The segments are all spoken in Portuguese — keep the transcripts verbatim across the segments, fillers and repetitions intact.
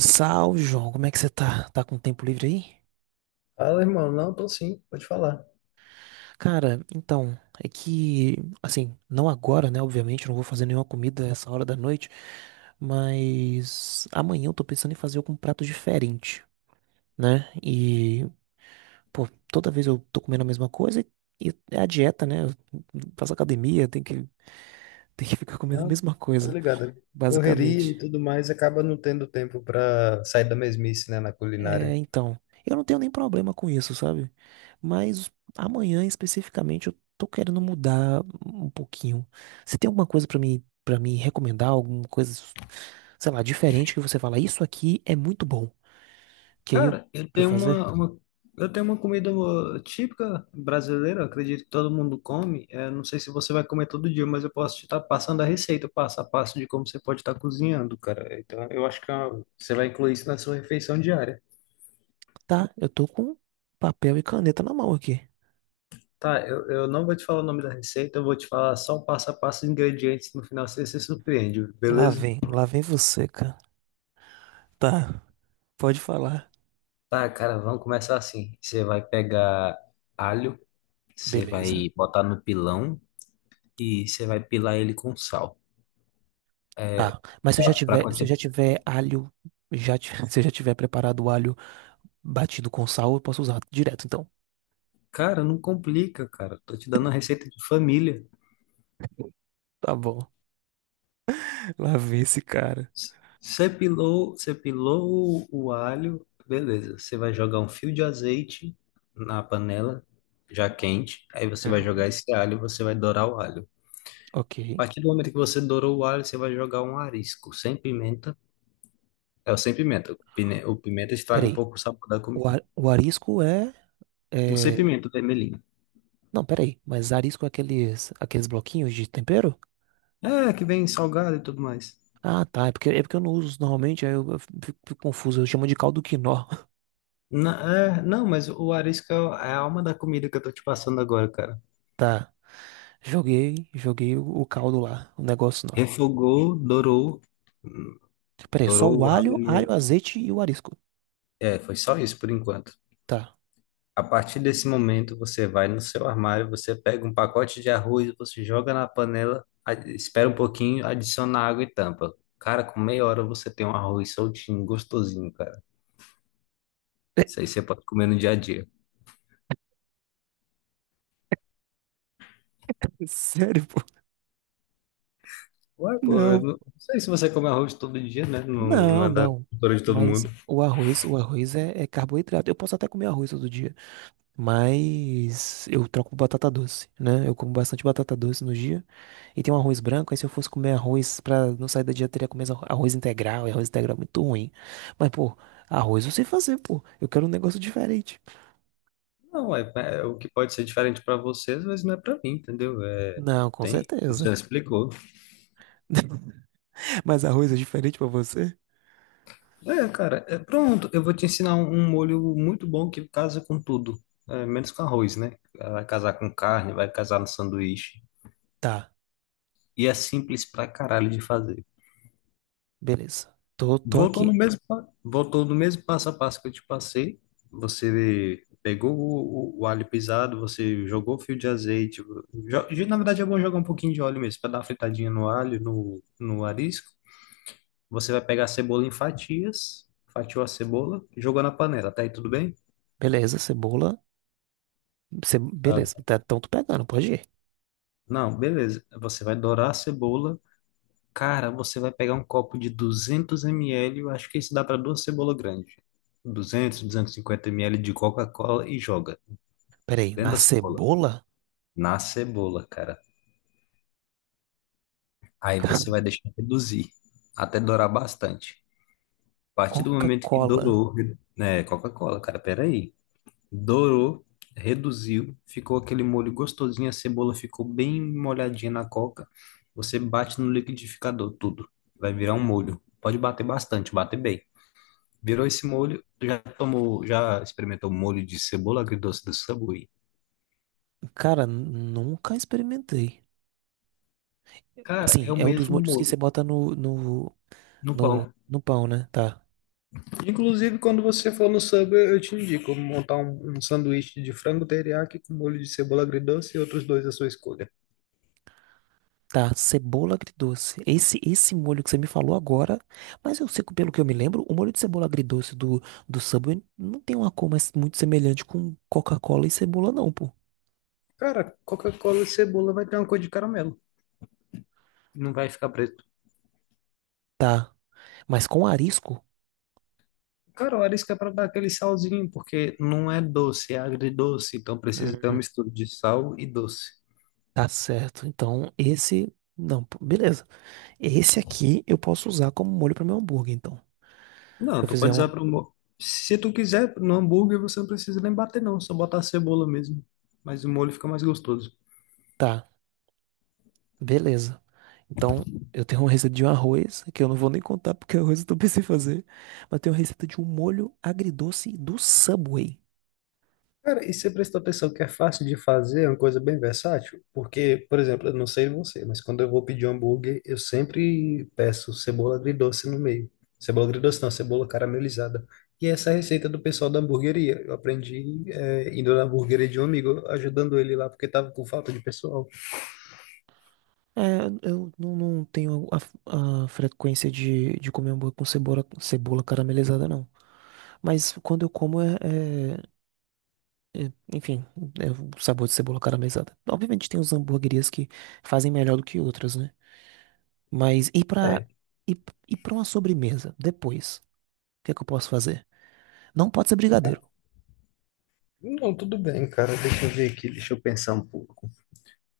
Salve, João. Como é que você tá? Tá com tempo livre aí? Fala, irmão. Não, tô sim, pode falar. Cara, então, é que, assim, não agora, né? Obviamente, eu não vou fazer nenhuma comida essa hora da noite, mas amanhã eu tô pensando em fazer algum prato diferente, né? E, pô, toda vez eu tô comendo a mesma coisa e e é a dieta, né? Eu faço academia, tem que, tem que ficar comendo a Não, mesma tô coisa, ligado. Correria basicamente. e tudo mais acaba não tendo tempo pra sair da mesmice, né, na culinária. É, então, eu não tenho nem problema com isso, sabe? Mas amanhã especificamente eu tô querendo mudar um pouquinho. Você tem alguma coisa pra me para me recomendar, alguma coisa, sei lá, diferente que você fala, isso aqui é muito bom, que aí eu Cara, eu pra eu tenho fazer? uma, uma- eu tenho uma comida típica brasileira, eu acredito que todo mundo come. É, não sei se você vai comer todo dia, mas eu posso te estar passando a receita, passo a passo de como você pode estar cozinhando, cara. Então, eu acho que é uma- você vai incluir isso na sua refeição diária. Tá, eu tô com papel e caneta na mão aqui. Tá, eu, eu não vou te falar o nome da receita, eu vou te falar só o passo a passo, os ingredientes, no final você se surpreende, Lá beleza? vem, lá vem você, cara. Tá, pode falar. Tá, cara, vamos começar assim. Você vai pegar alho, você Beleza. vai botar no pilão e você vai pilar ele com sal. Tá. Mas se eu Pra, já pra tiver, se eu continuar. já tiver alho, já ti- se eu já tiver preparado o alho batido com sal, eu posso usar direto, então. Cara, não complica, cara. Tô te dando uma receita de família. Tá bom. Lá vem esse cara. Você pilou, você pilou o, o alho, beleza. Você vai jogar um fio de azeite na panela, já quente. Aí você vai jogar Uhum. esse alho, você vai dourar o alho. Ok. A partir do momento que você dourou o alho, você vai jogar um arisco sem pimenta. É o sem pimenta. O pine- o pimenta estraga um Peraí. pouco o sabor da O, comida. ar- o arisco é, Não sei é- pimenta vermelhinho. Não, peraí. Mas arisco é aqueles, aqueles bloquinhos de tempero? É, que vem salgado e tudo mais. Ah, tá. É porque, é porque eu não uso normalmente, aí eu, eu fico, fico confuso. Eu chamo de caldo quinó. Na- é, não, Mas o arisco é a alma da comida que eu tô te passando agora, cara. Tá. Joguei, joguei o, o caldo lá. O negócio lá. Refogou, dourou, Peraí, só dourou o o alho, alho no... alho, azeite e o arisco. É, foi só isso por enquanto. Tá. A partir desse momento, você vai no seu armário, você pega um pacote de arroz, você joga na panela, a- espera um pouquinho, adiciona água e tampa. Cara, com meia hora você tem um arroz soltinho, gostosinho, cara. Isso aí você pode comer no dia a dia. Sério, pô? Ué, pô, eu Não. não não sei se você come arroz todo dia, né? Não, não Não, é da não. cultura de todo Mas mundo. o arroz, o arroz é, é carboidrato. Eu posso até comer arroz todo dia, mas eu troco por batata doce, né? Eu como bastante batata doce no dia e tem um arroz branco. Aí se eu fosse comer arroz pra não sair da dieta, eu teria que comer arro- arroz integral. E arroz integral é muito ruim. Mas pô, arroz eu sei fazer, pô. Eu quero um negócio diferente. Não, é, é é o que pode ser diferente para vocês, mas não é para mim, entendeu? É, Não, com tem, certeza. já explicou. Mas arroz é diferente pra você? É, cara, é, pronto, eu vou te ensinar um, um molho muito bom que casa com tudo, é, menos com arroz, né? Vai casar com carne, vai casar no sanduíche. Tá, E é simples pra caralho de fazer. beleza. Tô, tô Voltou no aqui. Mesmo, pa- voltou no mesmo passo a passo que eu te passei. Você pegou o, o, o alho pisado, você jogou o fio de azeite. Jo- de- na verdade, é bom jogar um pouquinho de óleo mesmo, para dar uma fritadinha no alho, no, no arisco. Você vai pegar a cebola em fatias, fatiou a cebola, jogou na panela. Até aí tudo bem? Beleza, cebola. ce- Ah, Beleza, tá, então tô pegando, pode ir. não, beleza. Você vai dourar a cebola. Cara, você vai pegar um copo de duzentos mililitros, eu acho que isso dá para duas cebolas grandes. duzentos, duzentos e cinquenta mililitros de Coca-Cola e joga. Peraí, na Dentro da cebola. cebola? Na cebola, cara. Aí você vai deixar reduzir, até dourar bastante. A partir do momento que Coca-Cola. dourou, né, Coca-Cola, cara, peraí. Dourou, reduziu, ficou aquele molho gostosinho, a cebola ficou bem molhadinha na coca. Você bate no liquidificador, tudo. Vai virar um molho. Pode bater bastante, bater bem. Virou esse molho, tu já tomou, já experimentou molho de cebola agridoce do Subway? Cara, nunca experimentei. Cara, é Assim, o é um dos mesmo molhos que você molho bota no, no, no no, pão. no pão, né? Tá. Inclusive, quando você for no Subway, eu te indico montar um, um sanduíche de frango teriyaki com molho de cebola agridoce e outros dois à sua escolha. Tá, cebola agridoce. Esse, esse molho que você me falou agora, mas eu sei que, pelo que eu me lembro, o molho de cebola agridoce do, do Subway não tem uma cor mais muito semelhante com Coca-Cola e cebola, não, pô. Cara, Coca-Cola e cebola vai ter uma cor de caramelo, não vai ficar preto. Tá, mas com arisco? Cara, o arisco é para dar aquele salzinho, porque não é doce, é agridoce, então precisa ter uma Hum, mistura de sal e doce. tá certo. Então, esse. Não, pô, beleza. Esse aqui eu posso usar como molho para meu hambúrguer, então. Não, Eu tu fizer pode usar um. para o... Se tu quiser, no hambúrguer você não precisa nem bater não, só botar a cebola mesmo, mas o molho fica mais gostoso. Tá, beleza. Então, eu tenho uma receita de um arroz, que eu não vou nem contar porque o arroz eu não pensei em fazer. Mas tenho uma receita de um molho agridoce do Subway. Cara, e você prestou atenção que é fácil de fazer, é uma coisa bem versátil? Porque, por exemplo, eu não sei você, mas quando eu vou pedir um hambúrguer, eu sempre peço cebola agridoce no meio. Cebola agridoce não, cebola caramelizada. E essa é a receita do pessoal da hamburgueria. Eu aprendi, é, indo na hamburgueria de um amigo, ajudando ele lá, porque tava com falta de pessoal. É, eu não, não tenho a, a frequência de, de comer hambúrguer com cebola, cebola caramelizada, não. Mas quando eu como, é, é- é, enfim, é o sabor de cebola caramelizada. Obviamente tem uns hambúrguerias que fazem melhor do que outras, né? Mas e pra, É, e, e pra uma sobremesa, depois, o que é que eu posso fazer? Não pode ser brigadeiro. não, tudo bem, cara. Deixa eu ver aqui, deixa eu pensar um pouco.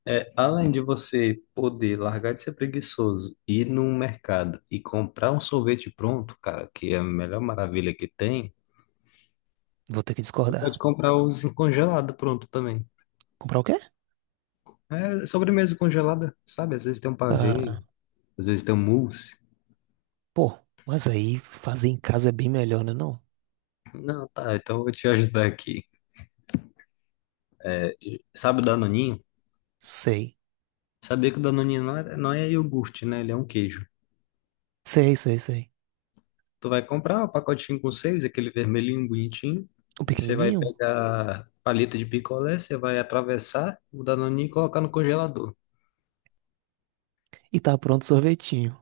É, além de você poder largar de ser preguiçoso, ir num mercado e comprar um sorvete pronto, cara, que é a melhor maravilha que tem, Vou ter que você pode discordar. comprar os congelados pronto também. Comprar o quê? É sobremesa congelada, sabe? Às vezes tem um pavê, Ah, às vezes tem um mousse. pô, mas aí fazer em casa é bem melhor, né, não? Não, tá, então eu vou te ajudar aqui. Sabe o Danoninho? Sei. Sabia que o Danoninho não é, não é iogurte, né? Ele é um queijo. Sei, sei, sei. Tu vai comprar o pacotinho com seis, aquele vermelhinho bonitinho. O Você vai pequenininho? pegar palito de picolé, você vai atravessar o danoninho e colocar no congelador. E tá pronto o sorvetinho.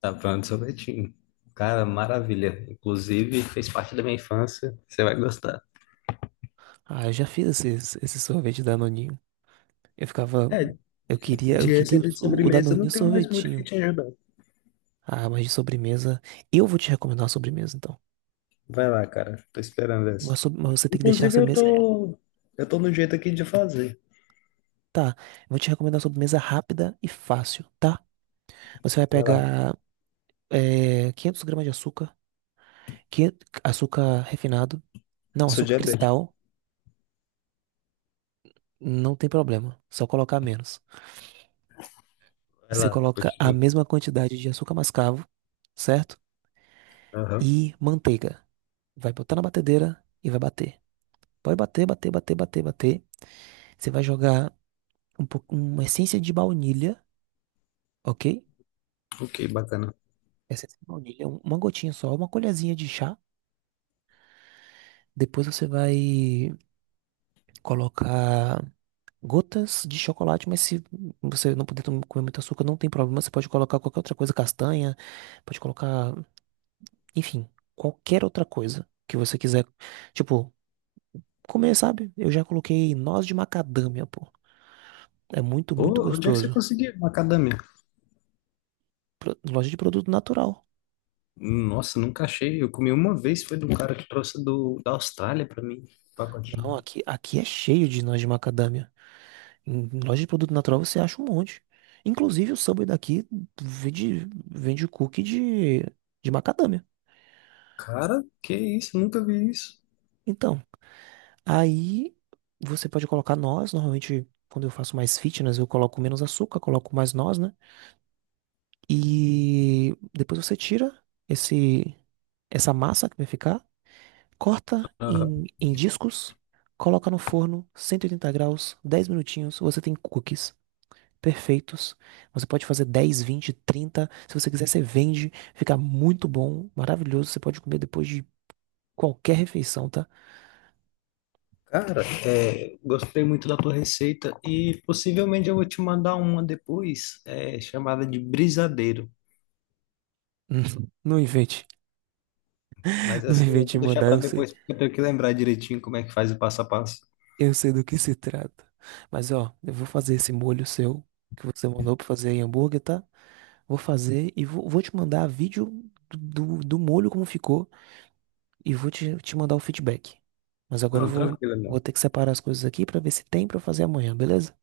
Tá pronto, o sorvetinho. Cara, maravilha. Inclusive, fez parte da minha infância. Você vai gostar. Ah, eu já fiz esse, esse sorvete Danoninho. Eu ficava... É, Eu queria, eu de queria receita de o, o sobremesa, eu não Danoninho tenho mais muito que sorvetinho. te ajudar. Ah, mas de sobremesa... Eu vou te recomendar uma sobremesa, então. Vai lá, cara. Tô esperando essa. Uma sob- mas você tem que deixar a Inclusive, eu sobremesa. é, tô, eu tô no jeito aqui de fazer. Tá, eu vou te recomendar uma sobremesa rápida e fácil, tá? Você vai Vai lá. pegar é, 500 gramas de açúcar, que açúcar refinado, Eu não, sou açúcar diabético. cristal, não tem problema, só colocar menos. Vai Você lá, coloca a continua. mesma quantidade de açúcar mascavo, certo? Aham. E manteiga. Vai botar na batedeira e vai bater. Pode bater, bater, bater, bater, bater. Você vai jogar um pouco, uma essência de baunilha, ok? Ok, bacana. Essência de baunilha, um- uma gotinha só, uma colherzinha de chá. Depois você vai colocar gotas de chocolate, mas se você não puder tom- comer muito açúcar, não tem problema. Você pode colocar qualquer outra coisa, castanha, pode colocar, enfim, qualquer outra coisa que você quiser. Tipo, comer, sabe? Eu já coloquei noz de macadâmia, pô. É muito, muito Ô, onde é que você gostoso. conseguiu macadâmia? Pro- Loja de produto natural. Nossa, nunca achei. Eu comi uma vez, foi de um cara que trouxe do, da Austrália pra mim, um pacotinho. Não, aqui, aqui é cheio de noz de macadâmia. Em loja de produto natural você acha um monte. Inclusive o Subway daqui vende, vende cookie de, de macadâmia. Cara, que isso? Nunca vi isso. Então, aí você pode colocar noz. Normalmente, quando eu faço mais fitness, eu coloco menos açúcar, coloco mais noz, né? E depois você tira esse, essa massa que vai ficar, corta Aham. em, em discos, coloca no forno, cento e oitenta graus, dez minutinhos. Você tem cookies perfeitos. Você pode fazer dez, vinte, trinta. Se você quiser, você vende. Fica muito bom, maravilhoso. Você pode comer depois de qualquer refeição, tá? Cara, é, gostei muito da tua receita e possivelmente eu vou te mandar uma depois, é, chamada de brisadeiro. Não invente. Mas Não essa eu invente em vou deixar mandar. pra eu sei depois, porque eu tenho que lembrar direitinho como é que faz o passo a passo. Eu sei do que se trata. Mas ó, eu vou fazer esse molho seu que você mandou pra fazer em hambúrguer, tá? Vou fazer e vou, vou te mandar vídeo do, do, do molho como ficou e vou te, te mandar o feedback. Mas agora eu Não, vou, tranquilo, vou não. ter que separar as coisas aqui pra ver se tem pra fazer amanhã, beleza?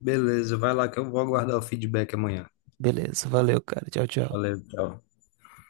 Beleza, vai lá que eu vou aguardar o feedback amanhã. Beleza, valeu, cara. Tchau, tchau. Valeu, tchau.